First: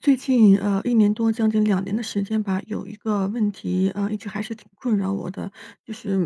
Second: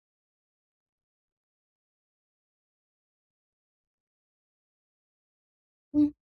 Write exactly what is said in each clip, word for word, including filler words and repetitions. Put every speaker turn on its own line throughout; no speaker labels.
最近呃一年多，将近两年的时间吧，有一个问题，呃，一直还是挺困扰我的，就
嗯
是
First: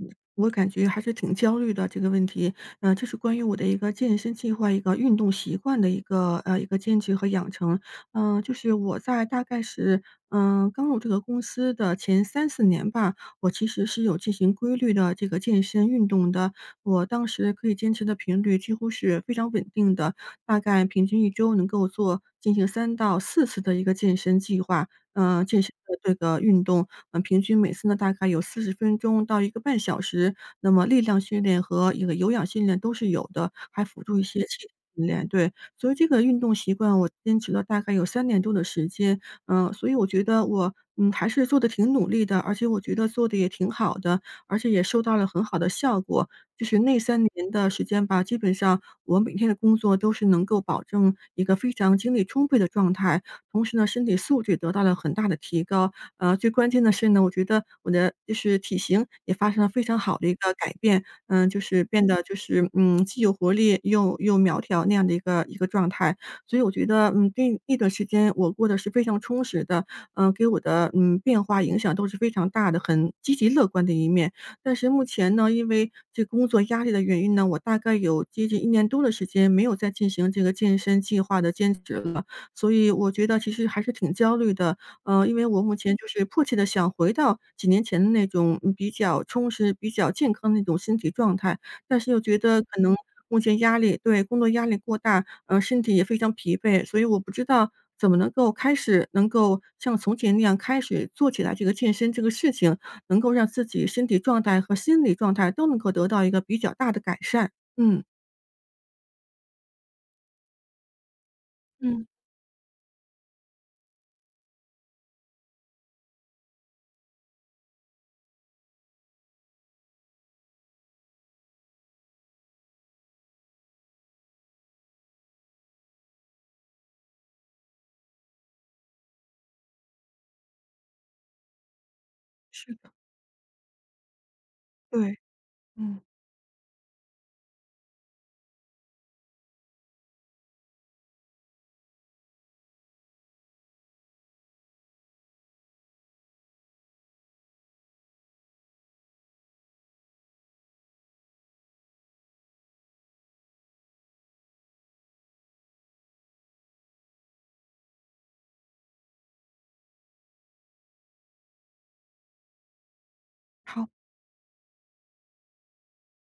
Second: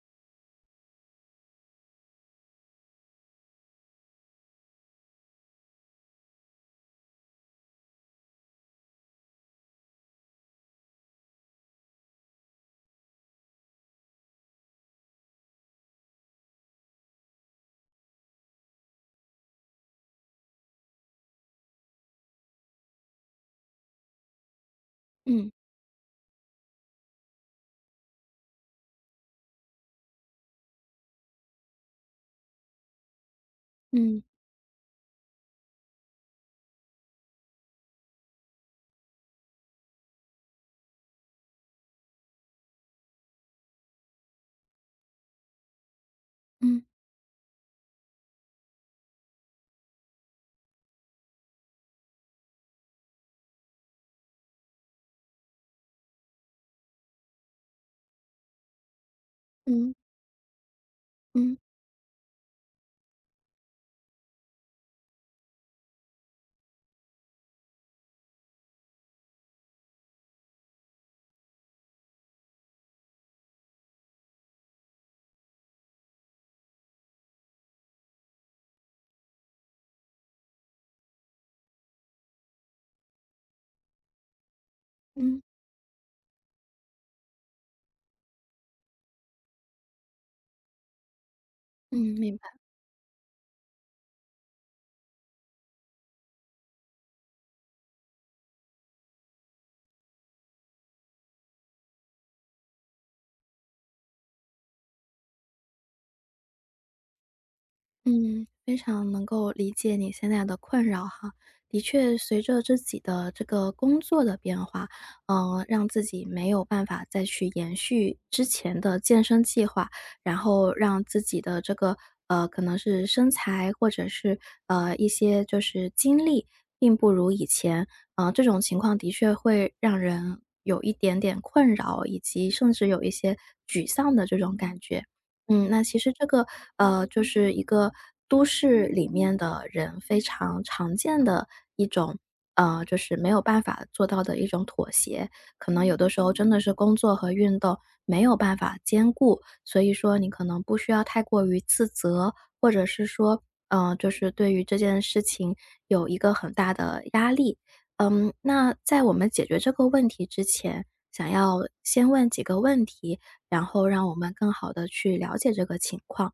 嗯我感觉还是挺焦虑的这个问题。呃，这是关于我的一个健身计划，一个运动习惯的一个呃，一个坚持和养成。嗯呃，就是我在大概是，嗯呃刚入这个公司的前三四年吧，我其实是有进行规律的这个健身运动的，我当时可以坚持的频率几乎是非常稳定的，大概平均一周能够做进行三到四次的一个健身计划。呃，
嗯
健身的这个运动，嗯，平均每次呢大概有四十分钟到一个半小时，那么力量训练和一个有氧训练都是有的，还辅助
嗯
一些器械训练。对。所以这个运动习惯我坚持了大概有三年多的时间。嗯，所以我觉得我，嗯，还是做的挺努力的，而且我觉得做的也挺好的，而且也收到了很好的效果。就是
嗯
那三年的时间吧，基本上我每天的工作都是能够保证一个非常精力充沛的状态，同时呢，身体素质得到了很大的提高。呃，最关键的是呢，我觉得我的就是体型也发生了非
嗯
常好的一个改变，嗯，
嗯
就是变得就是，嗯，既有活力又又苗条那样的一个一个状态。所以我觉得，嗯，那那段时间我过得是非常充实的，嗯，给我的，嗯，变化影响都是非常大的，很积极乐观的一面。但是目前呢，因为这工作压力的原因呢，我大概有接近一年多的时间没有再进行这个健身计划的兼职了，所以我觉得其实还是挺焦虑的。呃，因
嗯
为我目前就是迫切的想回到几年前的那种，嗯比较充实、比较健康的那种身体状态，
嗯，
但是又
明
觉
白。
得可能目前压力，对，工作压力过大，呃，身体也非常疲惫，所以我不知道怎么能够开始能够像从前那样开始做起来这个健身这个事情，能够让自己身体状态和心理状态都能够得到一个比较大的改善。嗯。
嗯，非常能够理解你现在的困扰哈。的
嗯，
确，随着自己的这个工作的变化，嗯，让自己没有办法再去延续之前的健身计划，然后让自己的这个呃，可能是身材或者是呃一些就是精力，并不如以前。呃，这种情况的确会让人有一点点困扰，以及甚
是
至
的，
有一些沮丧的这种感觉。
对，
嗯，那其
嗯，
实这个，呃，就是一个都市里面的人非常常见的一种，呃，就是没有办法做到的一种妥协。可能有的时候真的是工作和运动没有办法兼顾，所以说你可能不需要太过于自责，或者是说，呃，就是对于这件事情有一个很大的压力。嗯，那在我们解决这个问题之前，想要先问几个问题，然后
好，
让我们更好的去了解这个情况。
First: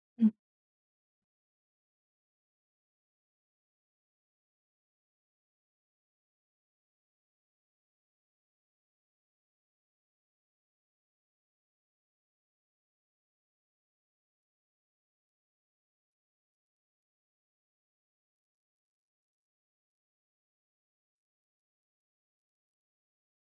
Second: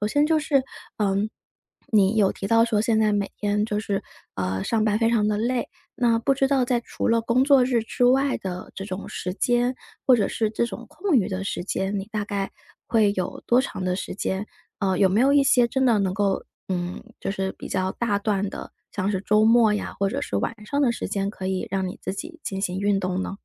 首先
嗯。
就是，嗯，你有提到说现在每天就是，呃，上班非常的累，那不知道在除了工作日之外的这种时间，或者是这种空余的时间，你大概会有多长的时间？呃，有没有一些真的能够，嗯，就是比较大段的，像是周末呀，或者是晚上的时间可以让你自己进行运动呢？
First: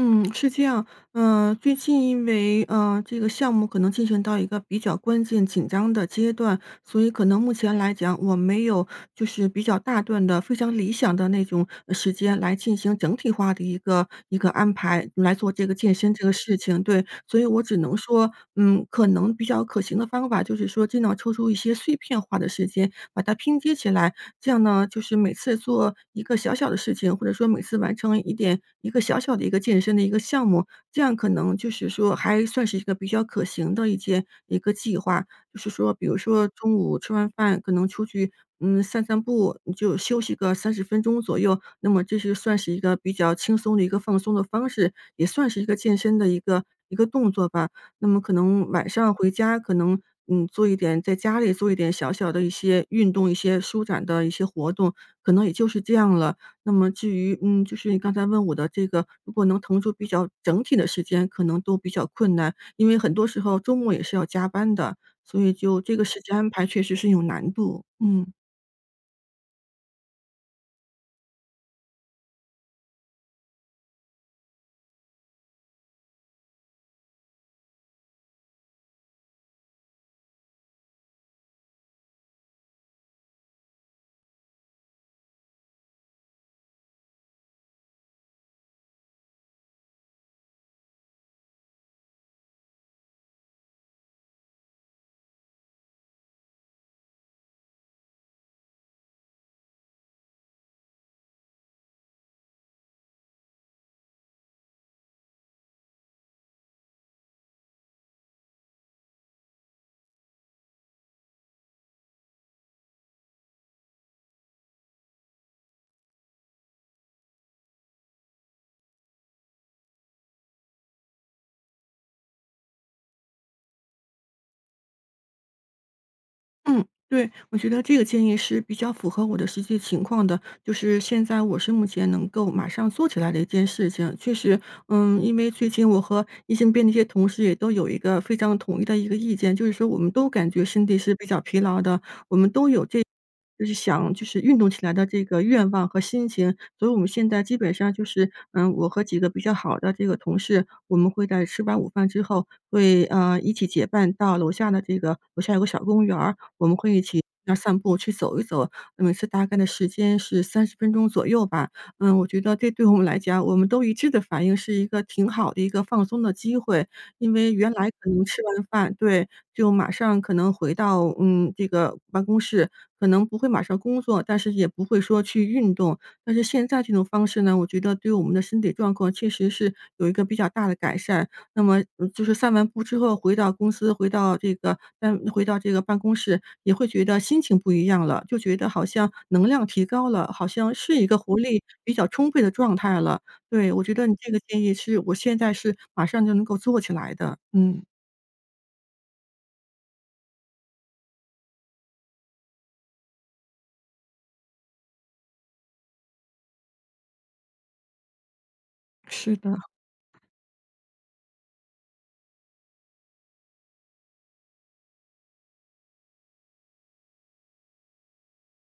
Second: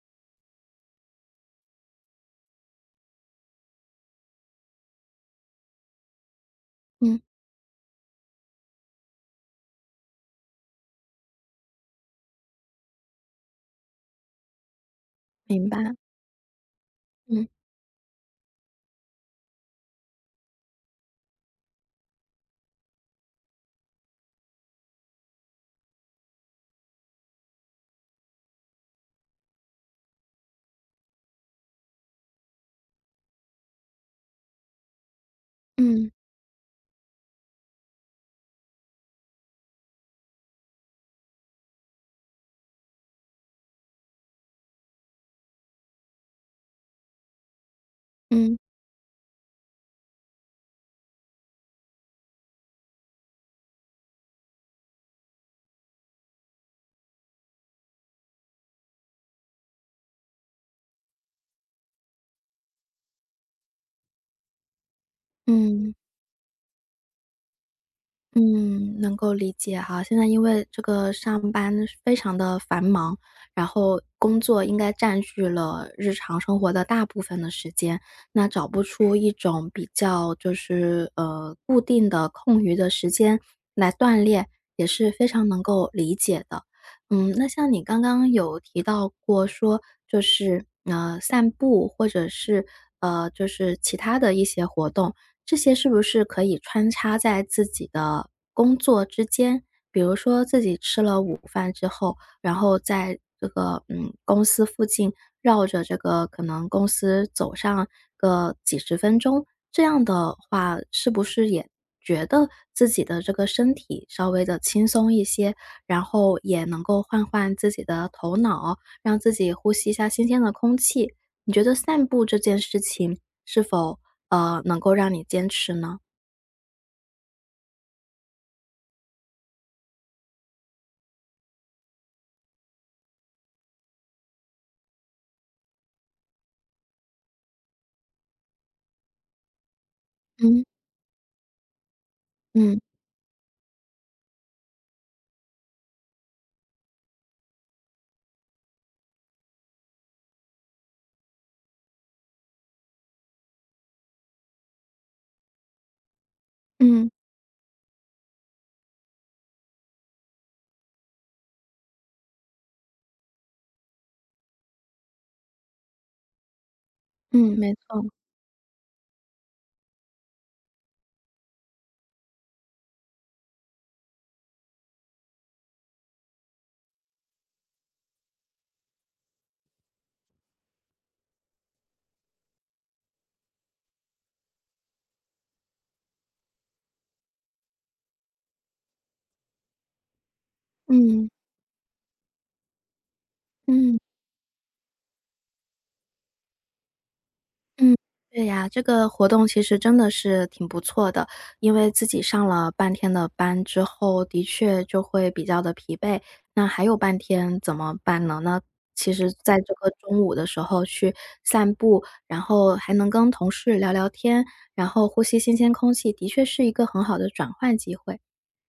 嗯，是这样。嗯、最近因为呃这个项目可能进行到一个比较关键紧张的阶段，所以
嗯，
可能目前来讲，我没有就是比较大段的、非常理想的那种呃时间来进行整体化的一个一个安排来做这
明
个健
白，
身这个事情。对，所以
嗯，
我只能说，嗯，可能比较可行的方法就是说，尽量抽出一些碎片化的时间，把它拼接起来，这样呢，就是每次做一个小小的事情，或者说每次完成一点一个小小的一个健身的一个项目，这样可能就是说还算是一个比较可行的一件一个计划。就是说，比
嗯，
如说中午吃完饭，可能出去嗯散散步，你就休息个三十分钟左右。那么这是算是一个比较轻松的一个放松的方式，也算是一个健身的一个一个动作吧。那么可
嗯。
能晚上回家，可能嗯做一点在家里做一点小小的一些运动、一些舒展的一些活动，可能也就是这样了。那么至于嗯，就是你刚才问我的这个，如果能腾出比较整体的时间，可能都比较困难，因为很多时候周末也是要加班的，所以就
嗯，
这个时间安排确实是有难度。嗯。
嗯，能够理解哈。现在因为这个上班非常的繁忙，然后工作应该占据了日常生活的大部分的时间，那找不出一种比较就是，呃，固定的空余的时间来锻炼，也是非常能够理解的。嗯，那像你刚刚有提到过说，就是，呃，散步或者是，呃，就是其他的一些活动，这些是不是可以穿插在自己的工作之间？比如说自己吃了午饭之后，然后在这个，嗯，公司附近绕着这个可能公司走上个几十分钟，这样的话是不是也觉得自己的这个身体稍微的轻松一些，然后也能够换换自己的头脑，让自己呼吸一下新鲜的空气？你觉得散步这件事情是否呃，能够让你坚持呢？
嗯，对，我觉得这个建议是比较符合我的实际情况的，就是现在我是目前能够马上做起来的一件事情。确实，嗯，因为最近我和医生边的一些同事也都有一个非常统一的一个意见，就是说我们都感
嗯，
觉身体是比较疲劳的，我们都
嗯。
有这就是想就是运动起来的这个愿望和心情。所以我们现在基本上就是，嗯，我和几个比较好的这个同事，我们会在吃完午饭之后会，呃，一起结伴到楼下的这个楼下有个小公园儿，我们会一
嗯，
起那儿散步去走一走，每次大概的时间是三十分钟左右吧。嗯，我觉得这对我们来讲，我们都一致的反应是一个挺好的一个放松的机会。因为
嗯，
原
没
来
错。
可能吃完饭，对，就马上可能回到，嗯，这个办公室，可能不会马上工作，但是也不会说去运动。但是现在这种方式呢，我觉得对我们的身体状况确实是有一个比较大的改善。那么，嗯就是散完步之后回到公司，回到这个但回到这个办公室，也会觉得心情不一样了，就觉得好像能量提高了，好像是一个
嗯，
活力比较充沛的状态了。对，我觉
嗯，
得你这个建议是我现在是马上就能够做起来的，嗯。
嗯。对呀，这个活动其实真的是挺不错的，因为自己上了半天的班之后，的确就会比较的疲惫，那还有半天怎么办呢？那其实
是
在
的，
这个中午的时候去散步，然后还能跟同事聊聊天，然后呼吸新鲜空气，的确是一个很好的转换机会。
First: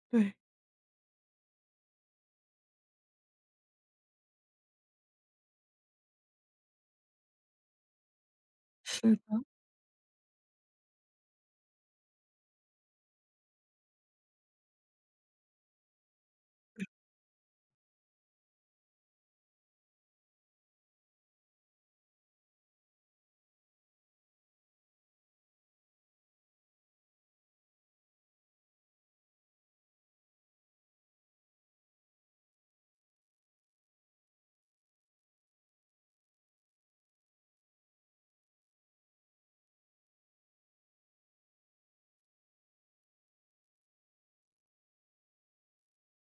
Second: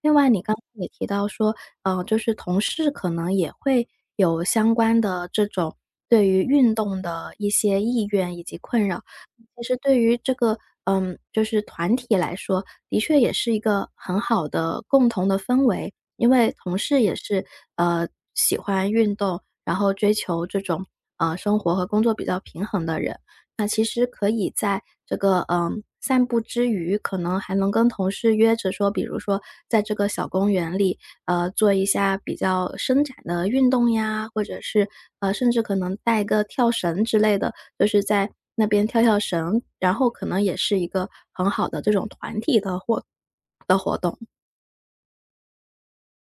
另外，
对。
你刚刚也提到说，呃，就是同事可能也会有相关的这种对于运动的一些意愿以及困扰。
是的。
其实对于这个，嗯，就是团体来说，的确也是一个很好的共同的氛围。因为同事也是，呃，喜欢运动，然后追求这种，呃，生活和工作比较平衡的人。那其实可以在这个，嗯，散步之余，可能还能跟同事约着说，比如说在这个小公园里，呃，做一下比较伸展的运动呀，或者是，呃，甚至可能带个跳绳之类的，就是在那边跳跳绳，然后可能也是一个很好的这种团体的活的活动。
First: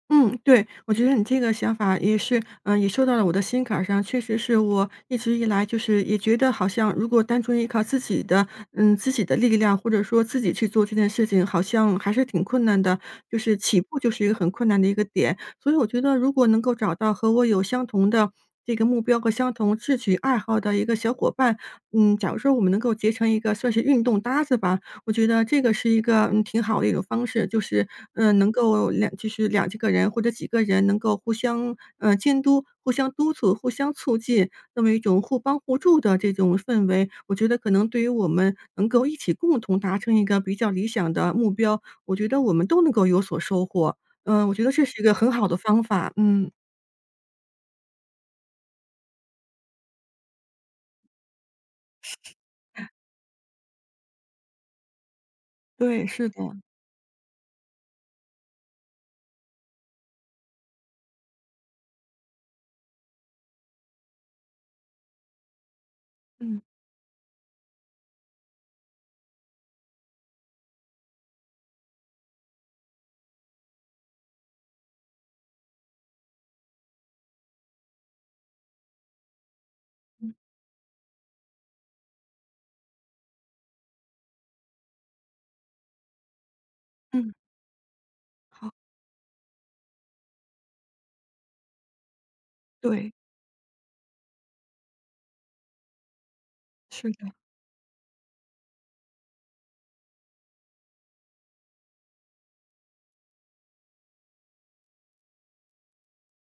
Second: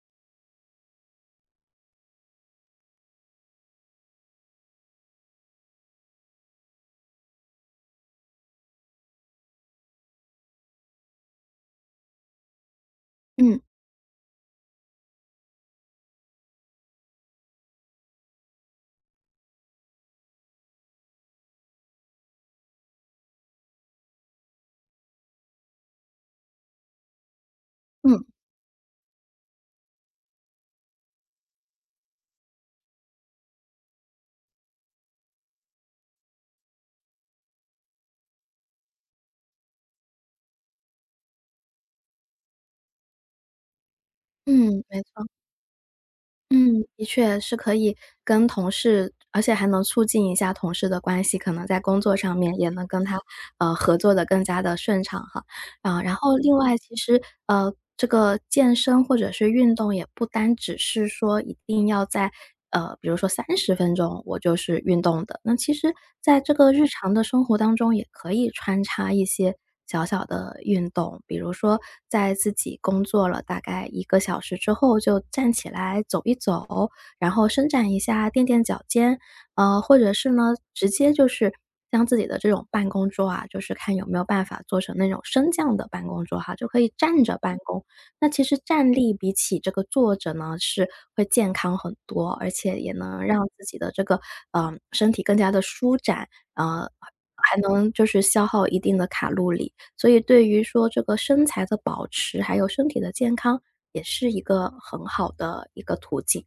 嗯，对，我觉得你这个想法也是，嗯，也说到了我的心坎儿上。确实是我一直以来就是也觉得好像，如果单纯依靠自己的，嗯，自己的力量，或者说自己去做这件事情，好像还是挺困难的，就是
嗯，
起步就是一个很困难的一个点。所以我觉得，如果能够找到和我有相同的这个目标和相同志趣爱好的一个小伙伴，嗯，假如说我们能够结成一个算是运动搭子吧，我觉得这个是一个，嗯，挺好的一种方式，就是，
嗯，
嗯，呃能够两就是两这个人或者几个人能够互相，嗯监督、互相督促、互相促进，那么一种互帮互助的这种氛围，我觉得可能对于我们能够一起共同达成一个比较理想的目标，我觉得我们都能够有所收获。嗯，我觉得
嗯，
这
没
是一个
错，
很好的方法，嗯，
嗯，的确是可以跟同事而且还能促进一下同事的关系，可能在工作上面也能跟他，呃，合作的更加的顺畅哈。啊，
对，
然
是的，
后另外其实，呃，这个健身或者是运动也不单只是说一定要在，呃，比如说三十分钟我就是运动的，那其实在这
嗯，
个日常的生活当中也可以穿插一些小小的运动。比如说在自己工作了大概一个小时之后就站起来走一走，然后伸展一下、垫垫脚尖，呃，或者是
嗯
呢，直接就是将自己的这种办公桌啊，就是看有没有办法做成那种升降的办公桌哈，就可以站
嗯，
着办公。那其实
好。
站立比起这个坐着呢，是会健康很多，而且也
对，
能让自己的这个，呃，身体更加的舒展，呃，
是的。
还能就是消耗一定的卡路里。所以对于说这个身材的保持，还有身体的健康，也是一个很好的一个途径。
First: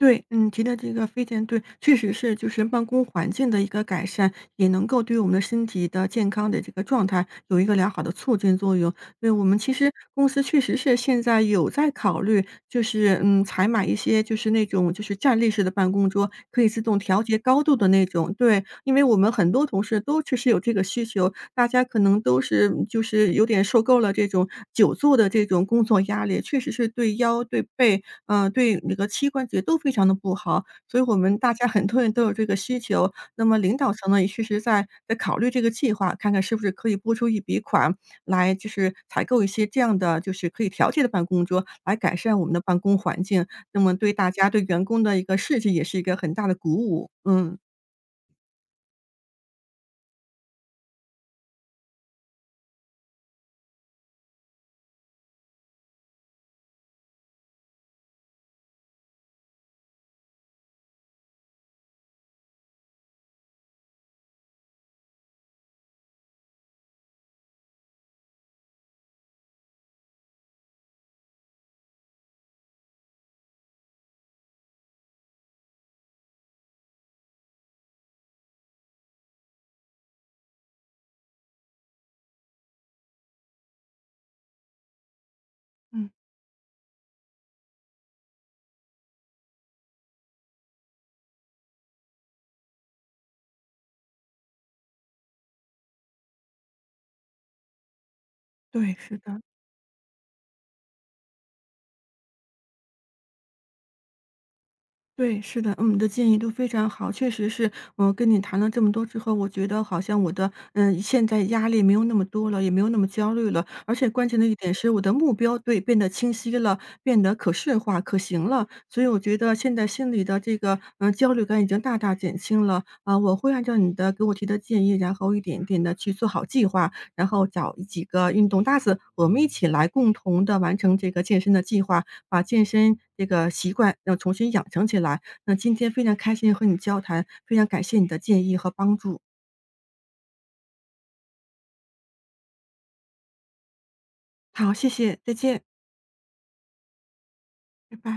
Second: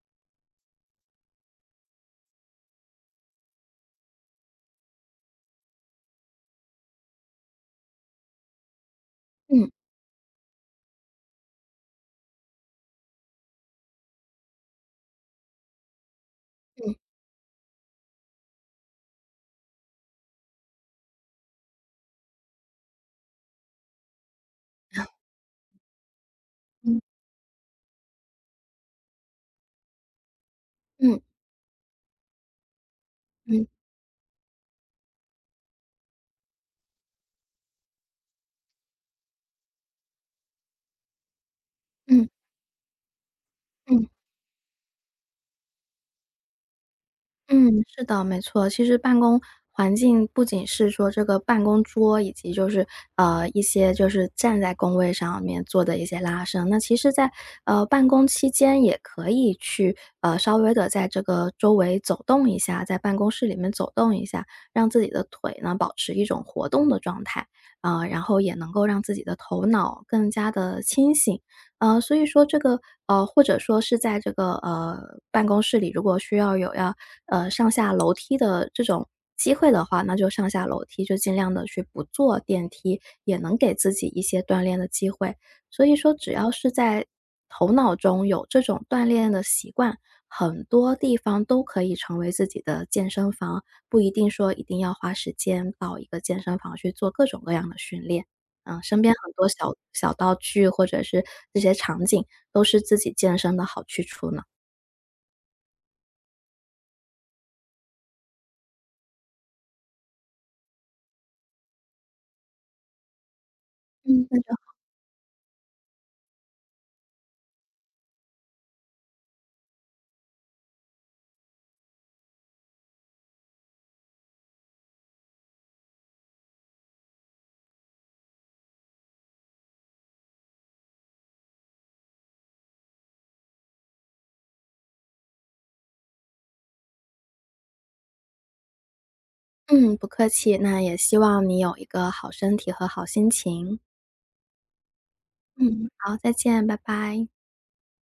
对，嗯，提的这个飞常对，确实是就是办公环境的一个改善，也能够对我们的身体的健康的这个状态有一个良好的促进作用。对，我们
嗯，
其实公司确实是现在有在考虑，就是嗯，采买一些就是那种就是站立式的办公桌，可以自
嗯，
动调节高度的那种。对，因为我们很多同事都确实有这个需求，大家可能都是就是有点受够了这种久坐的这种工作压力，确实是
嗯，
对腰对背，嗯，对那个膝关节都非常的不好，所以我
嗯，
们大家很多人都有这个需求。那么
嗯，
领导层呢，也确实在在考虑这个计划，看看是不是可以拨出一笔款来，就是采购一些这样的就是可以调节的办公桌，来改
嗯。
善我们的办公环境。那么
嗯
对大家对员工的一个士气也是一个很大的鼓舞，嗯。
嗯，是的，没错。其实办公环境不仅是说这个办公桌，以及就是呃一些就是站在工位上面做的一些拉伸，那其实在呃办公期间也可以去呃稍微的在这个周围走动一下，在办公室里面走动一下，让自己的腿呢保持一种活动的状态啊、呃然后也能够让自己的头脑更加的清醒。呃，所以说这个呃，或者说是在这个呃办公室里，如果需要有要呃，上下楼梯的这种机会的话，那就上下楼梯，就尽量的去不坐电梯，也能给自己一些锻炼的机会。所以
嗯，
说只要是在头脑中有这种锻炼的习惯，很多地方都可以成为自己的健身房，不一定说一定要花时间到一个健身房去做各种各样的训练。嗯，
对，
身边
是
很
的。
多小小道具或者是这些场景，都是自己健身的好去处呢。
对，是的，嗯，你的建议都非常好，确实是，我跟你谈了这么多之后，我觉得好像我的，嗯，现在压力没有那么多了，也没有那么焦虑了，而且关键的一
嗯。
点是我的目标，对，变得清晰了，变得可视化、可行了，所以我觉得现在心里的这个，嗯，焦虑感已经大大减轻了，啊、我会按照你的给我提的建议，然后一点一点的去做好计划，然后找几个运动搭子，我们一起来共同的完成这个健身的计划，把健身这个习惯要重新养成起来。那今天非常开心和你交谈，非常感谢你的建议和帮助。
嗯，不客气，那也希望你有一个好身体和好心情。
好，谢谢，再见，
嗯，好，再见，拜拜。
拜拜。